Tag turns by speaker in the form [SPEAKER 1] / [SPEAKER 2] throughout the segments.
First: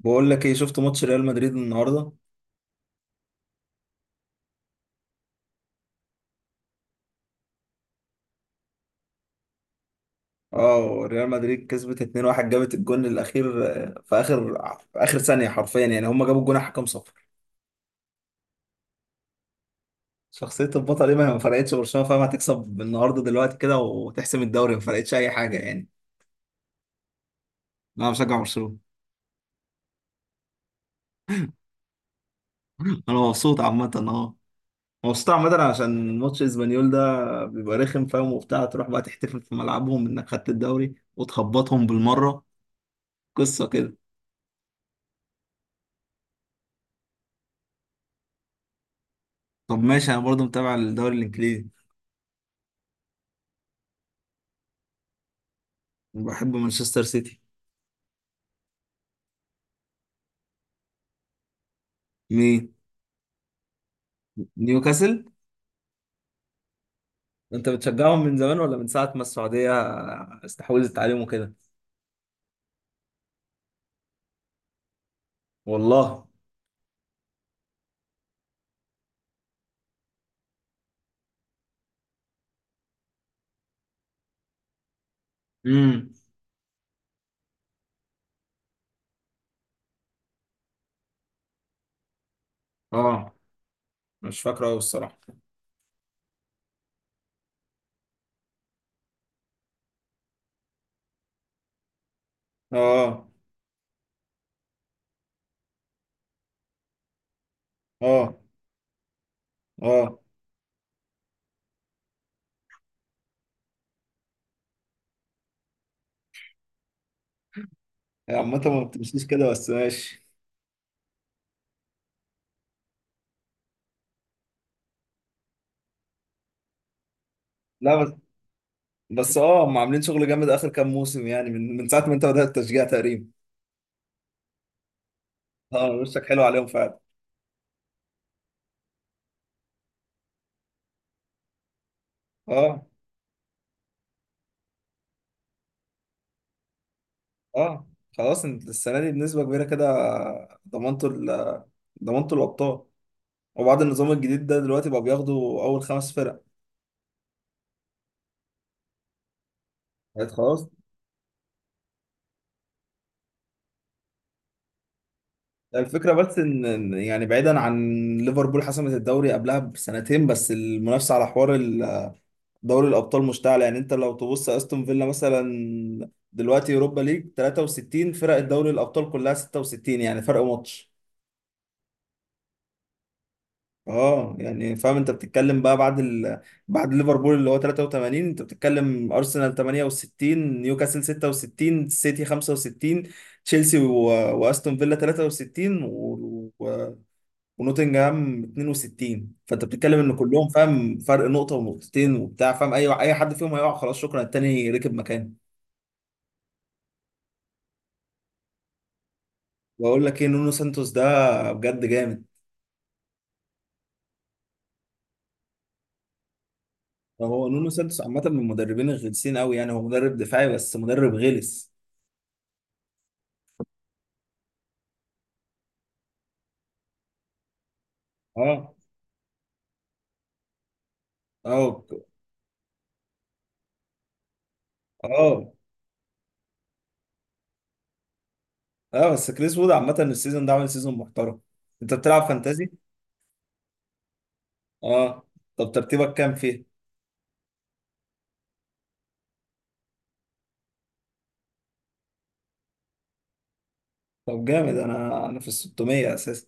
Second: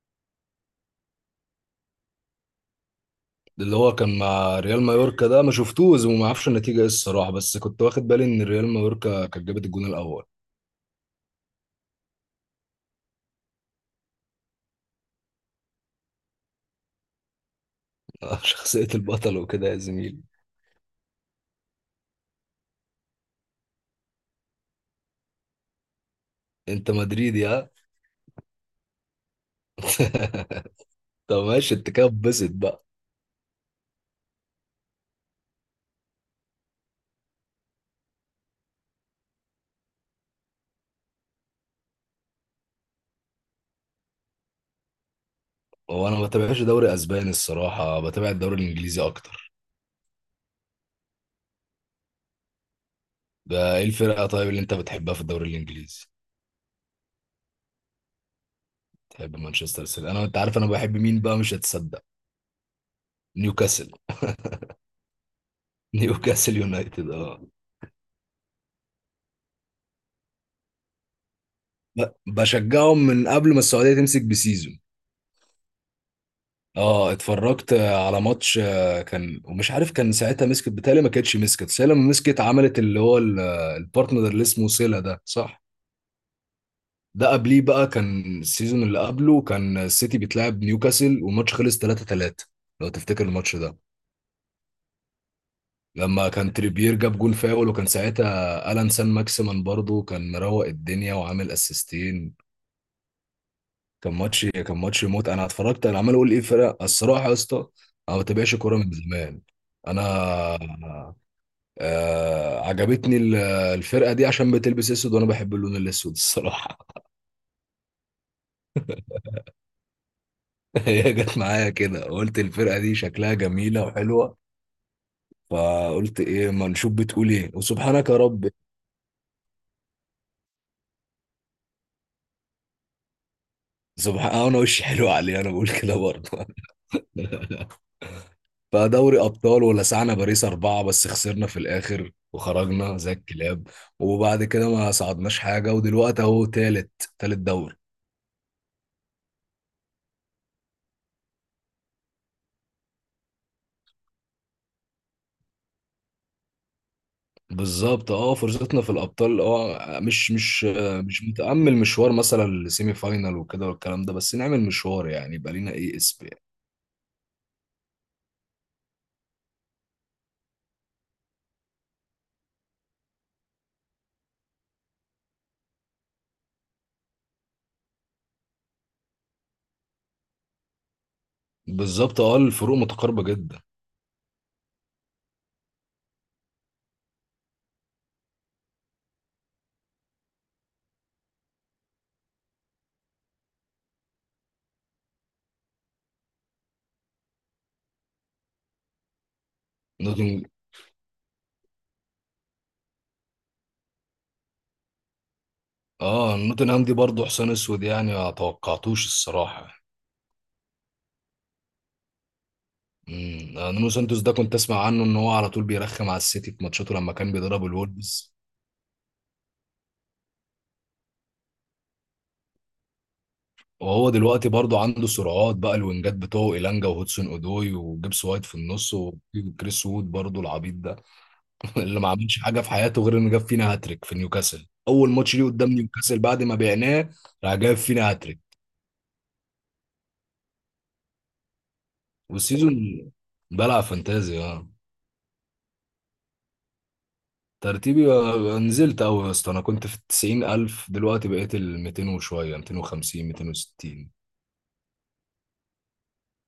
[SPEAKER 1] بقول لك ايه، شفت ماتش ريال مدريد النهارده؟
[SPEAKER 2] اللي هو كان مع ريال مايوركا ده ما شفتوش وما اعرفش النتيجه ايه الصراحه، بس كنت واخد بالي ان ريال مايوركا كانت جابت الجون الاول.
[SPEAKER 1] اه، ريال مدريد كسبت 2-1. جابت الجون الاخير، في اخر ثانيه حرفيا، يعني هم جابوا الجون على حكم صفر.
[SPEAKER 2] شخصيه البطل وكده يا زميلي.
[SPEAKER 1] شخصيه البطل ايه؟ ما فرقتش برشلونه، فاهم؟ هتكسب النهارده دلوقتي كده وتحسم الدوري، ما فرقتش اي حاجه يعني.
[SPEAKER 2] انت مدريدي ها؟
[SPEAKER 1] انا بشجع برشلونه.
[SPEAKER 2] طب ماشي، انت كده اتبسط بقى.
[SPEAKER 1] انا مبسوط عامه اه. مبسوط عامه عشان ماتش اسبانيول ده بيبقى رخم، فاهم؟ وبتاع، تروح بقى تحتفل في ملعبهم انك خدت الدوري وتخبطهم بالمره. قصه كده.
[SPEAKER 2] هو انا ما بتابعش دوري اسباني الصراحه، بتابع الدوري الانجليزي اكتر.
[SPEAKER 1] طب ماشي، انا برضو متابع الدوري الانجليزي.
[SPEAKER 2] ده ايه الفرقه طيب اللي انت بتحبها في الدوري الانجليزي؟
[SPEAKER 1] بحب مانشستر سيتي.
[SPEAKER 2] تحب مانشستر سيتي. انا انت عارف انا بحب مين بقى؟ مش هتصدق.
[SPEAKER 1] مين؟
[SPEAKER 2] نيوكاسل.
[SPEAKER 1] نيوكاسل.
[SPEAKER 2] نيوكاسل يونايتد اه.
[SPEAKER 1] انت بتشجعهم من زمان ولا من ساعة ما السعودية استحوذت عليهم وكده؟
[SPEAKER 2] بشجعهم من قبل ما السعوديه تمسك بسيزون.
[SPEAKER 1] والله.
[SPEAKER 2] اه، اتفرجت على ماتش كان، ومش عارف كان ساعتها مسكت، بتهيألي ما كانتش مسكت، بس هي لما مسكت عملت البارتنر اللي اسمه سيلا ده، صح؟
[SPEAKER 1] امم.
[SPEAKER 2] ده قبليه بقى، كان السيزون اللي قبله كان السيتي بيتلعب نيوكاسل، والماتش خلص 3-3. لو تفتكر
[SPEAKER 1] اه.
[SPEAKER 2] الماتش ده،
[SPEAKER 1] مش فاكره قوي الصراحة.
[SPEAKER 2] لما كان تريبير جاب جول فاول، وكان ساعتها الان سان ماكسيمان برضه كان مروق الدنيا وعامل اسيستين.
[SPEAKER 1] اه.
[SPEAKER 2] كان ماتش موت. انا اتفرجت، انا عمال اقول ايه فرق الصراحه يا اسطى. انا ما
[SPEAKER 1] اه.
[SPEAKER 2] بتابعش كوره من زمان. انا
[SPEAKER 1] اه.
[SPEAKER 2] عجبتني الفرقة دي عشان بتلبس اسود، وانا بحب اللون الاسود الصراحة.
[SPEAKER 1] هي عامة ما بتمشيش كده، بس ماشي.
[SPEAKER 2] هي جت معايا كده، قلت الفرقة دي شكلها جميلة وحلوة، فقلت ايه، ما نشوف بتقول ايه،
[SPEAKER 1] لا
[SPEAKER 2] وسبحانك
[SPEAKER 1] بس.
[SPEAKER 2] يا رب.
[SPEAKER 1] بس اه، هم عاملين شغل جامد اخر كام موسم، يعني من ساعة ما انت بدأت التشجيع تقريبا.
[SPEAKER 2] سبحان آه، انا وشي حلو عليه، انا بقول
[SPEAKER 1] اه،
[SPEAKER 2] كده
[SPEAKER 1] وشك حلو
[SPEAKER 2] برضه.
[SPEAKER 1] عليهم فعلا.
[SPEAKER 2] فدوري ابطال ولسعنا باريس 4، بس خسرنا في الاخر
[SPEAKER 1] اه.
[SPEAKER 2] وخرجنا زي الكلاب. وبعد كده ما صعدناش حاجة، ودلوقتي اهو تالت، تالت دوري.
[SPEAKER 1] اه. خلاص انت السنة دي بنسبة كبيرة كده ضمنتوا ال- ضمنتوا الأبطال. وبعد النظام الجديد ده دلوقتي بقى بياخدوا اول خمس فرق.
[SPEAKER 2] بالظبط اه، فرصتنا في الابطال اه،
[SPEAKER 1] بقت خلاص.
[SPEAKER 2] مش متامل مشوار مثلا لسيمي فاينال وكده والكلام ده، بس نعمل مشوار يعني يبقى لينا ايه
[SPEAKER 1] الفكره
[SPEAKER 2] اسم
[SPEAKER 1] بس
[SPEAKER 2] يعني.
[SPEAKER 1] ان يعني، بعيدا عن ليفربول حسمت الدوري قبلها بسنتين، بس المنافسه على حوار دوري الابطال مشتعله. يعني انت لو تبص استون فيلا مثلا، دلوقتي اوروبا ليج 63 فرق، الدوري الابطال كلها 66، يعني فرق ماتش.
[SPEAKER 2] بالظبط اه، الفروق متقاربه جدا.
[SPEAKER 1] اه يعني فاهم، انت بتتكلم بقى بعد بعد ليفربول اللي هو 83، انت بتتكلم ارسنال 68، نيوكاسل 66، سيتي 65، تشيلسي واستون فيلا 63 و... ونوتنجهام 62. فانت بتتكلم ان
[SPEAKER 2] نوتنج
[SPEAKER 1] كلهم فاهم فرق نقطة ونقطتين وبتاع، فاهم؟ اي حد فيهم هيقع خلاص شكرا، التاني ركب مكانه.
[SPEAKER 2] اه، نوتنهام دي برضه حسين اسود يعني، ما توقعتوش الصراحه.
[SPEAKER 1] واقول لك ايه، نونو سانتوس ده بجد جامد.
[SPEAKER 2] نونو سانتوس ده كنت اسمع عنه ان هو على طول بيرخم على السيتي في ماتشاته لما كان
[SPEAKER 1] هو
[SPEAKER 2] بيدرب
[SPEAKER 1] نونو سانتوس عامة
[SPEAKER 2] الولفز.
[SPEAKER 1] من المدربين الغلسين قوي، يعني هو مدرب دفاعي بس مدرب غلس.
[SPEAKER 2] وهو دلوقتي برضه عنده سرعات بقى، الوينجات بتوعه إيلانجا وهودسون اودوي وجيبس وايت في
[SPEAKER 1] اه.
[SPEAKER 2] النص، وكريس وود برضه العبيط ده.
[SPEAKER 1] اه.
[SPEAKER 2] اللي ما عملش حاجه في حياته غير انه جاب فينا هاتريك في نيوكاسل اول ماتش ليه
[SPEAKER 1] اه.
[SPEAKER 2] قدام نيوكاسل بعد ما بعناه. راح جاب فينا هاتريك.
[SPEAKER 1] اه. بس كريس وود عامة السيزون ده عامل سيزون محترم. انت بتلعب فانتازي؟
[SPEAKER 2] والسيزون. بلعب فانتازي اه.
[SPEAKER 1] اه. طب ترتيبك كام فيه؟
[SPEAKER 2] ترتيبي نزلت قوي يا اسطى، انا كنت في التسعين الف، دلوقتي بقيت ال 200 وشويه، 250، 260.
[SPEAKER 1] طب جامد، انا في ال 600 اساسا.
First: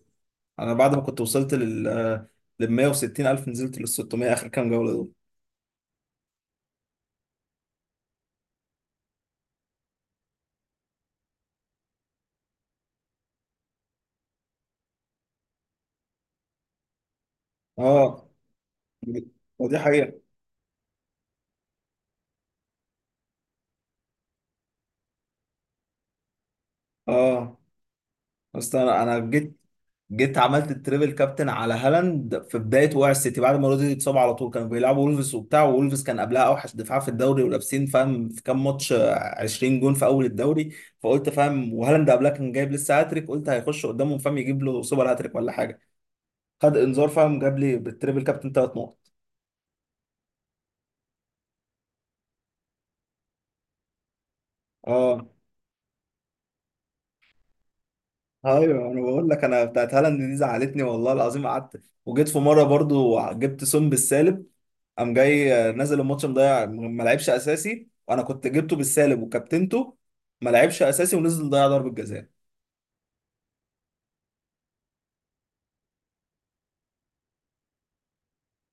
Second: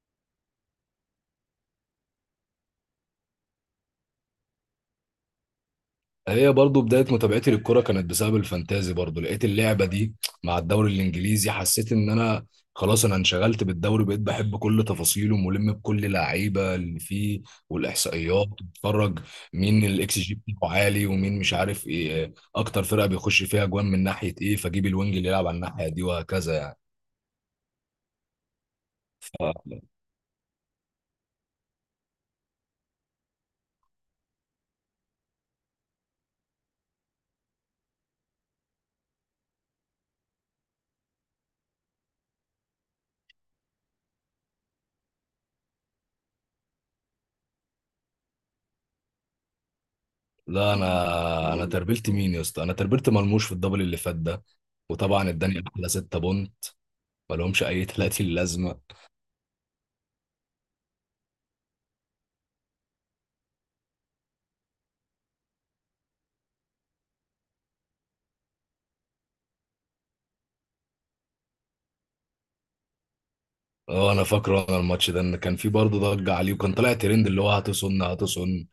[SPEAKER 1] انا بعد ما كنت وصلت لل 160 الف، نزلت لل 600 اخر كام جولة دول.
[SPEAKER 2] هي برضو بداية متابعتي للكرة كانت بسبب الفانتازي، برضو لقيت اللعبة دي مع الدوري الإنجليزي، حسيت إن أنا خلاص أنا انشغلت بالدوري، بقيت بحب كل تفاصيله، ملم بكل لعيبة اللي فيه
[SPEAKER 1] اه.
[SPEAKER 2] والإحصائيات. بتفرج
[SPEAKER 1] ودي
[SPEAKER 2] مين
[SPEAKER 1] حقيقة.
[SPEAKER 2] الإكس جي بتاعه عالي، ومين مش عارف إيه، أكتر فرقة بيخش فيها أجوان من ناحية إيه، فجيب الوينج اللي يلعب على الناحية دي، وهكذا يعني.
[SPEAKER 1] اه. بس انا جيت عملت التريبل كابتن على هالاند في بدايه وقع السيتي، بعد ما رودري اتصاب على طول. كانوا بيلعبوا وولفز وبتاع، وولفز كان قبلها اوحش دفاع في الدوري، ولابسين فاهم في كام ماتش 20 جون في اول الدوري. فقلت فاهم، وهالاند قبلها كان جايب لسه هاتريك، قلت هيخش قدامهم فاهم يجيب له سوبر هاتريك ولا حاجه. خد انذار، فاهم جاب لي بالتريبل كابتن ثلاث نقط.
[SPEAKER 2] لا أنا تربلت مين يا اسطى، أنا تربلت مرموش في الدبل اللي فات ده.
[SPEAKER 1] اه.
[SPEAKER 2] وطبعا اداني احلى 6 بونت، ملهمش اي 30 لازمه.
[SPEAKER 1] ايوه، انا بقول لك، انا بتاعت هالاند دي زعلتني والله العظيم. قعدت وجيت في مره برضو، جبت سون بالسالب، قام جاي نازل الماتش مضيع، ما لعبش اساسي وانا كنت جبته بالسالب وكابتنته. ما لعبش اساسي ونزل ضيع ضربة جزاء.
[SPEAKER 2] اه، انا فاكره انا الماتش ده، ان كان في برضه ضجه عليه، وكان طالع ترند اللي هو هتصن هتصن.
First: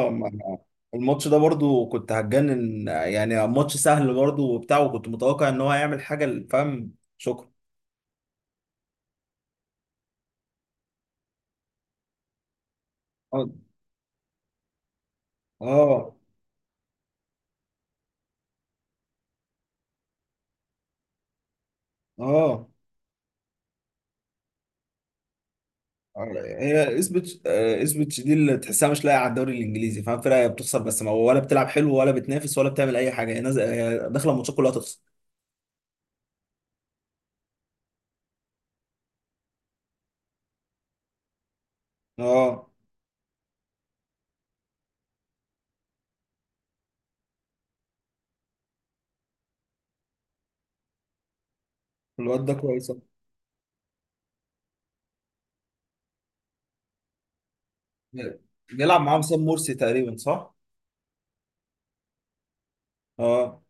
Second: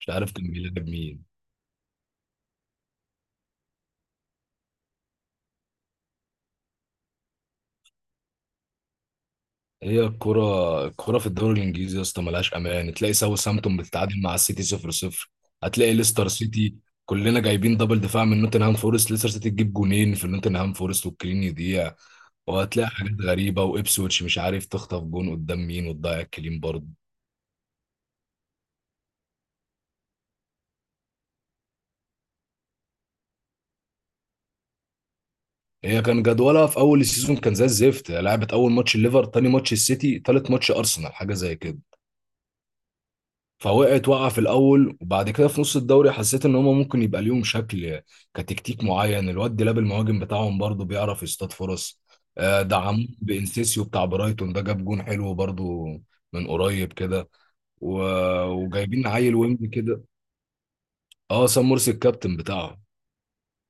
[SPEAKER 2] مش عارف كان بيلعب مين.
[SPEAKER 1] الماتش ده برضو كنت هتجنن، يعني ماتش سهل برضو وبتاع، وكنت متوقع ان هو هيعمل حاجة فاهم شكرا.
[SPEAKER 2] هي الكرة في الدوري الانجليزي يا اسطى ملهاش امان، تلاقي
[SPEAKER 1] اه.
[SPEAKER 2] ساوثهامبتون بتتعادل مع السيتي 0-0. هتلاقي
[SPEAKER 1] اه.
[SPEAKER 2] ليستر سيتي، كلنا جايبين دبل دفاع من نوتنهام فورست، ليستر سيتي تجيب جونين في نوتنهام فورست والكلين يضيع.
[SPEAKER 1] اه.
[SPEAKER 2] وهتلاقي حاجات غريبة، وابسويتش مش عارف تخطف جون قدام مين وتضيع الكلين
[SPEAKER 1] هي
[SPEAKER 2] برضه.
[SPEAKER 1] اسبتش آه، اسبتش دي اللي تحسها مش لاقيه على الدوري الانجليزي، فاهم؟ فرقه هي بتخسر بس، ما ولا بتلعب حلو ولا بتنافس ولا بتعمل اي حاجه، هي نازله هي داخله الماتشات كلها تخسر.
[SPEAKER 2] هي كان جدولها في اول السيزون كان زي الزفت، لعبت اول ماتش الليفر، تاني ماتش السيتي، تالت ماتش ارسنال، حاجة زي كده.
[SPEAKER 1] اه.
[SPEAKER 2] فوقعت، وقع في الاول، وبعد كده في نص الدوري حسيت ان هما ممكن يبقى ليهم شكل كتكتيك معين. الواد ديلاب المهاجم بتاعهم برضو بيعرف يصطاد فرص.
[SPEAKER 1] الواد ده كويس.
[SPEAKER 2] دعموه بانسيسيو بتاع برايتون ده، جاب جون حلو برضو من قريب كده.
[SPEAKER 1] بيلعب
[SPEAKER 2] وجايبين
[SPEAKER 1] معاهم
[SPEAKER 2] عيل
[SPEAKER 1] سام
[SPEAKER 2] وينج
[SPEAKER 1] مرسي
[SPEAKER 2] كده.
[SPEAKER 1] تقريبا، صح؟
[SPEAKER 2] اه سام مرسي الكابتن بتاعهم.
[SPEAKER 1] اه.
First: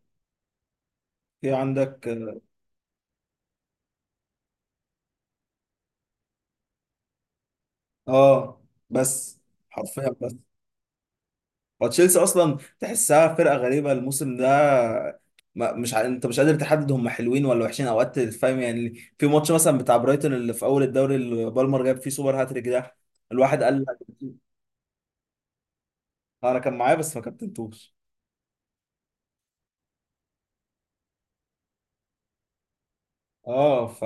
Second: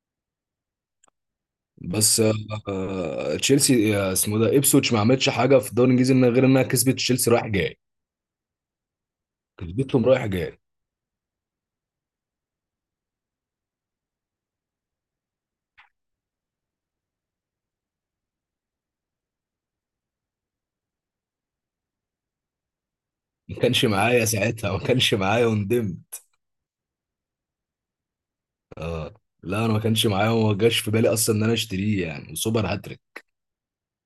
[SPEAKER 1] في عندك.
[SPEAKER 2] بس تشيلسي، اسمه ده ابسوتش، ما عملتش حاجه في الدوري الانجليزي غير انها كسبت تشيلسي رايح جاي،
[SPEAKER 1] اه بس.
[SPEAKER 2] كسبتهم
[SPEAKER 1] حرفيا
[SPEAKER 2] رايح
[SPEAKER 1] بس.
[SPEAKER 2] جاي.
[SPEAKER 1] وتشيلسي اصلا تحسها فرقه غريبه الموسم ده. ما مش ع... انت مش قادر تحدد هم حلوين ولا وحشين اوقات، فاهم يعني، في ماتش مثلا بتاع برايتون اللي في اول الدوري اللي بالمر جاب فيه سوبر هاتريك ده،
[SPEAKER 2] ما
[SPEAKER 1] الواحد قال
[SPEAKER 2] كانش
[SPEAKER 1] لك.
[SPEAKER 2] معايا ساعتها، ما كانش معايا وندمت.
[SPEAKER 1] انا كان معايا بس ما كابتنتوش.
[SPEAKER 2] لا انا ما كانش معايا وما جاش في بالي اصلا ان انا اشتريه، يعني سوبر هاتريك.
[SPEAKER 1] اه ف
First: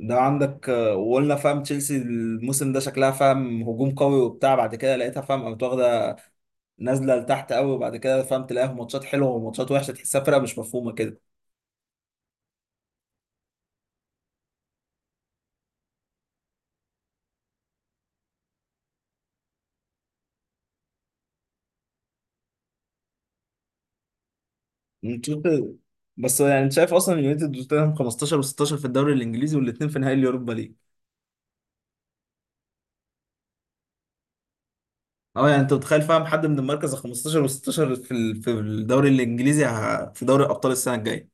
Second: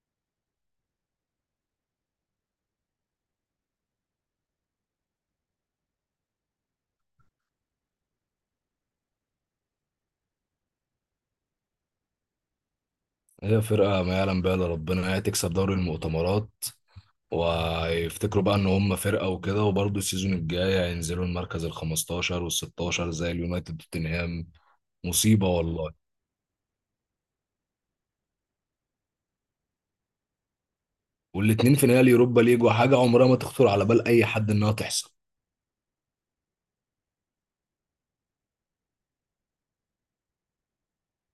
[SPEAKER 1] ده عندك وقلنا فاهم تشيلسي الموسم ده شكلها فاهم هجوم قوي وبتاع، بعد كده لقيتها فاهم قامت واخده نازله لتحت قوي، وبعد كده فهمت تلاقيها في ماتشات حلوه وماتشات وحشه، تحسها فرقه مش مفهومه كده.
[SPEAKER 2] هي فرقه ما يعلم بها الا ربنا، هي تكسب دوري المؤتمرات ويفتكروا بقى ان هم فرقه وكده، وبرضه السيزون الجاي هينزلوا المركز ال 15 وال 16 زي اليونايتد وتوتنهام.
[SPEAKER 1] نشوف-
[SPEAKER 2] مصيبه والله.
[SPEAKER 1] بس يعني انت شايف اصلا اليونايتد وتوتنهام 15 و16 في الدوري الانجليزي، والاثنين في نهائي اليوروبا ليج.
[SPEAKER 2] والاتنين في نهائي اليوروبا ليج، وحاجه عمرها ما تخطر على بال اي حد انها تحصل.
[SPEAKER 1] اه يعني انت متخيل فاهم حد من المركز ال 15 و16 في في الدوري الانجليزي في دوري ابطال السنه الجايه.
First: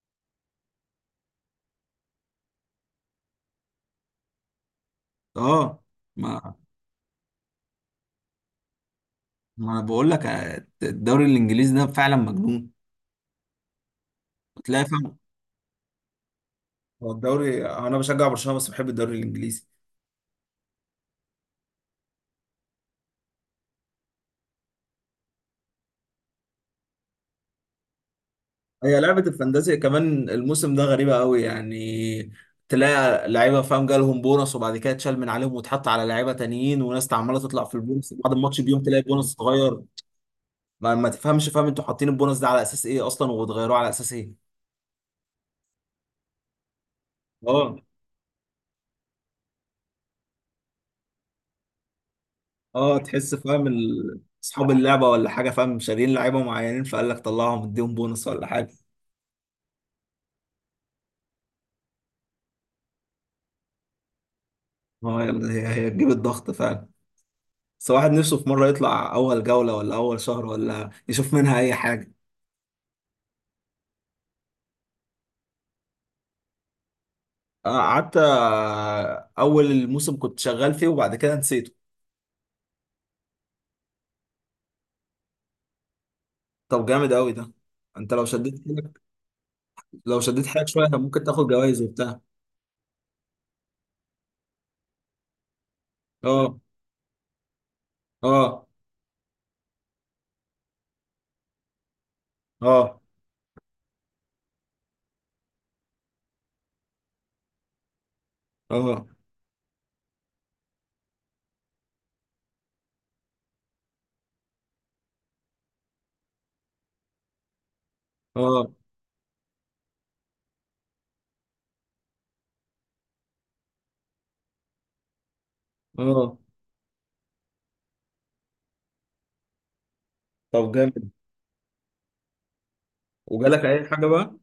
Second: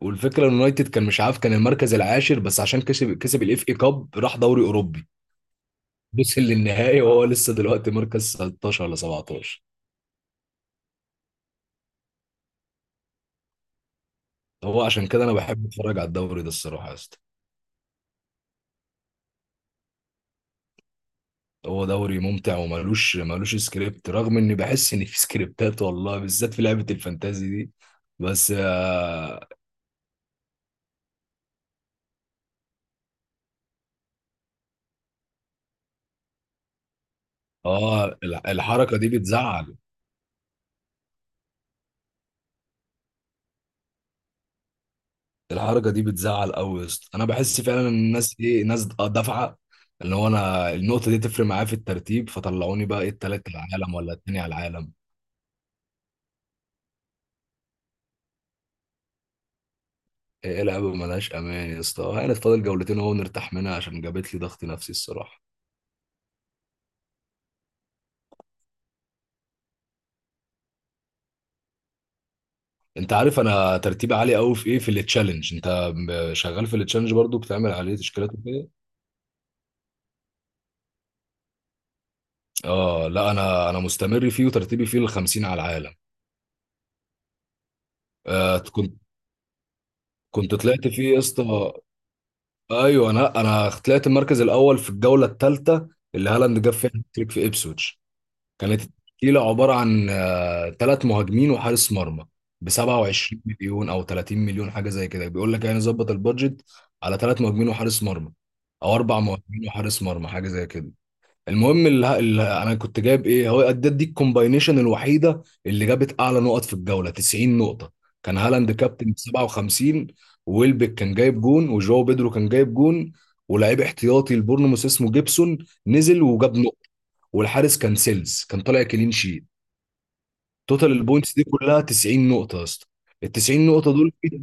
[SPEAKER 2] والفكره ان اليونايتد كان مش عارف، كان المركز العاشر، بس عشان كسب الاف اي كاب راح دوري اوروبي،
[SPEAKER 1] اه.
[SPEAKER 2] وصل
[SPEAKER 1] ما
[SPEAKER 2] للنهائي، وهو لسه دلوقتي مركز 16 ولا 17.
[SPEAKER 1] ما انا بقول لك الدوري الانجليزي ده فعلا مجنون.
[SPEAKER 2] هو
[SPEAKER 1] تلاقي
[SPEAKER 2] عشان
[SPEAKER 1] فاهم.
[SPEAKER 2] كده انا بحب اتفرج على الدوري ده الصراحه يا
[SPEAKER 1] هو
[SPEAKER 2] اسطى.
[SPEAKER 1] الدوري، انا بشجع برشلونه بس بحب الدوري الانجليزي.
[SPEAKER 2] هو دوري ممتع، وملوش سكريبت، رغم اني بحس ان في سكريبتات والله، بالذات في لعبه الفانتازي دي. بس
[SPEAKER 1] هي لعبة
[SPEAKER 2] اه،
[SPEAKER 1] الفانتازيا كمان الموسم ده غريبة قوي يعني، تلاقي لعيبة فاهم جالهم بونص وبعد كده اتشال من عليهم واتحط على لعيبة تانيين، وناس عمالة تطلع في البونص بعد الماتش بيوم
[SPEAKER 2] الحركه
[SPEAKER 1] تلاقي
[SPEAKER 2] دي
[SPEAKER 1] بونص
[SPEAKER 2] بتزعل.
[SPEAKER 1] اتغير. ما تفهمش فاهم، انتوا حاطين البونص ده على اساس ايه اصلا وبتغيروه على اساس ايه؟
[SPEAKER 2] الحركه دي بتزعل قوي يا اسطى، انا بحس
[SPEAKER 1] اه.
[SPEAKER 2] فعلا ان الناس ايه، ناس دافعه، ان هو انا النقطه دي تفرق معايا في الترتيب، فطلعوني
[SPEAKER 1] اه،
[SPEAKER 2] بقى ايه
[SPEAKER 1] تحس
[SPEAKER 2] التالت
[SPEAKER 1] فاهم
[SPEAKER 2] على العالم، ولا التاني على
[SPEAKER 1] اصحاب
[SPEAKER 2] العالم.
[SPEAKER 1] اللعبة ولا حاجة فاهم شاريين لعيبة معينين، فقال لك طلعهم اديهم بونص ولا حاجة.
[SPEAKER 2] ايه لعبه ملهاش امان يا اسطى، هانت فاضل جولتين اهو نرتاح منها، عشان جابت لي ضغط نفسي
[SPEAKER 1] اه
[SPEAKER 2] الصراحه.
[SPEAKER 1] يلا، هي تجيب الضغط فعلا. بس واحد نفسه في مرة يطلع أول جولة ولا أول شهر ولا يشوف منها أي حاجة.
[SPEAKER 2] انت عارف انا ترتيبي عالي قوي في ايه، في التشالنج. شغال في التشالنج برضو، بتعمل عليه
[SPEAKER 1] قعدت
[SPEAKER 2] تشكيلات وكده؟
[SPEAKER 1] اول الموسم كنت شغال فيه وبعد كده نسيته.
[SPEAKER 2] اه لا انا مستمر فيه، وترتيبي فيه الخمسين على العالم.
[SPEAKER 1] طب جامد قوي ده. انت لو شديت
[SPEAKER 2] آه كنت،
[SPEAKER 1] حيلك. لو شديت
[SPEAKER 2] كنت
[SPEAKER 1] حيلك شويه
[SPEAKER 2] طلعت
[SPEAKER 1] كان
[SPEAKER 2] فيه يا
[SPEAKER 1] ممكن تاخد
[SPEAKER 2] اسطى.
[SPEAKER 1] جوائز وبتاع.
[SPEAKER 2] ايوه انا طلعت المركز الاول في الجوله الثالثه، اللي
[SPEAKER 1] اه.
[SPEAKER 2] هالاند جاب فيها هاتريك في ابسويتش.
[SPEAKER 1] اه.
[SPEAKER 2] كانت التشكيله عباره عن 3 مهاجمين وحارس مرمى ب
[SPEAKER 1] اه.
[SPEAKER 2] 27 مليون او 30 مليون، حاجه زي كده، بيقول لك يعني ظبط البادجت على ثلاث مهاجمين وحارس مرمى، او
[SPEAKER 1] اه.
[SPEAKER 2] 4 مهاجمين وحارس مرمى، حاجه زي كده. المهم اللي انا كنت جايب ايه، هو ادت دي الكومباينيشن الوحيده اللي جابت اعلى نقط في الجوله، 90 نقطه. كان
[SPEAKER 1] اه.
[SPEAKER 2] هالاند كابتن ب 57. ويلبك كان جايب جون، وجواو بيدرو كان جايب جون، ولاعيب احتياطي البورنموث اسمه جيبسون نزل
[SPEAKER 1] اه.
[SPEAKER 2] وجاب نقطه، والحارس كان سيلز كان طالع كلين شيت.
[SPEAKER 1] طب
[SPEAKER 2] توتال
[SPEAKER 1] جامد.
[SPEAKER 2] البوينتس دي كلها 90 نقطه يا اسطى، ال
[SPEAKER 1] وجالك
[SPEAKER 2] 90
[SPEAKER 1] اي
[SPEAKER 2] نقطه
[SPEAKER 1] حاجه
[SPEAKER 2] دول.
[SPEAKER 1] بقى؟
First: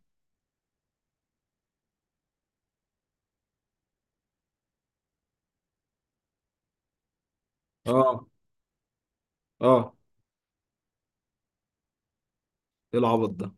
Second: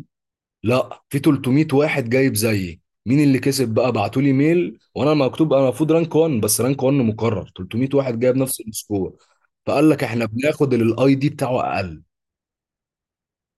[SPEAKER 2] لا، في 300 واحد جايب زيي، مين اللي كسب بقى؟ بعتوا لي ميل وانا مكتوب، انا المفروض رانك 1، بس رانك 1 مكرر 300 واحد
[SPEAKER 1] اه.
[SPEAKER 2] جايب نفس السكور. فقال
[SPEAKER 1] اه.
[SPEAKER 2] لك احنا بناخد اللي الاي دي بتاعه اقل.
[SPEAKER 1] ايه العبط ده؟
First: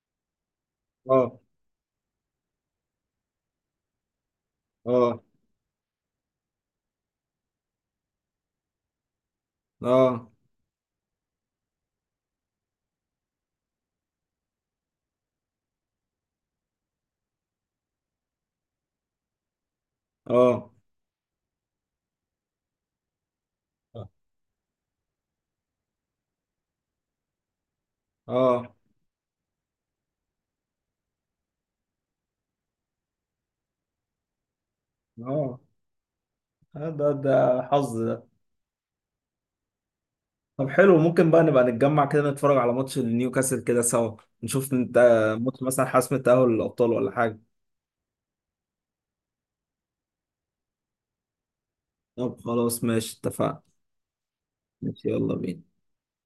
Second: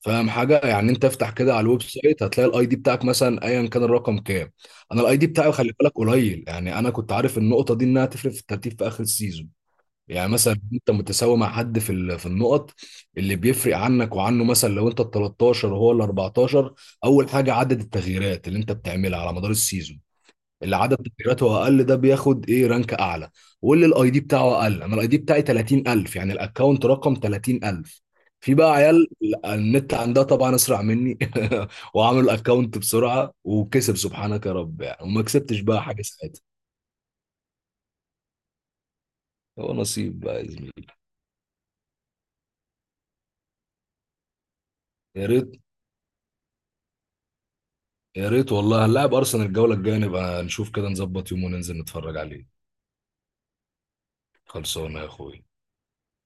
[SPEAKER 2] فاهم حاجه يعني، انت افتح
[SPEAKER 1] اه.
[SPEAKER 2] كده على الويب سايت هتلاقي الاي دي بتاعك مثلا ايا كان الرقم كام. انا الاي
[SPEAKER 1] اه.
[SPEAKER 2] دي بتاعي خلي بالك قليل، يعني انا كنت عارف النقطه دي انها تفرق في الترتيب في اخر السيزون.
[SPEAKER 1] اه.
[SPEAKER 2] يعني مثلا انت متساوي مع حد في في النقط، اللي بيفرق عنك وعنه مثلا لو انت ال 13 وهو ال 14، اول حاجه عدد التغييرات اللي انت بتعملها على مدار السيزون،
[SPEAKER 1] اه.
[SPEAKER 2] اللي عدد تغييراته اقل ده بياخد ايه رانك اعلى. واللي
[SPEAKER 1] اه.
[SPEAKER 2] الاي دي بتاعه اقل، انا الاي دي بتاعي 30000، يعني الاكونت رقم 30000. في
[SPEAKER 1] اه.
[SPEAKER 2] بقى عيال النت عندها طبعا اسرع مني. وعملوا الاكونت بسرعه وكسب، سبحانك يا رب يعني، وما
[SPEAKER 1] آه.
[SPEAKER 2] كسبتش بقى حاجه ساعتها.
[SPEAKER 1] ده حظ.
[SPEAKER 2] هو نصيب بقى يا
[SPEAKER 1] طب
[SPEAKER 2] زميلي.
[SPEAKER 1] حلو، ممكن بقى نبقى نتجمع كده نتفرج على ماتش نيوكاسل كده سوا. نشوف انت
[SPEAKER 2] يا
[SPEAKER 1] ماتش
[SPEAKER 2] ريت.
[SPEAKER 1] مثلا حسم التأهل للأبطال ولا حاجة.
[SPEAKER 2] يا ريت والله، هنلاعب ارسنال الجوله الجايه، نبقى نشوف كده، نظبط يوم وننزل نتفرج
[SPEAKER 1] طب
[SPEAKER 2] عليه.
[SPEAKER 1] خلاص ماشي، اتفقنا.
[SPEAKER 2] خلصانه يا
[SPEAKER 1] ماشي يلا
[SPEAKER 2] اخوي.
[SPEAKER 1] بينا.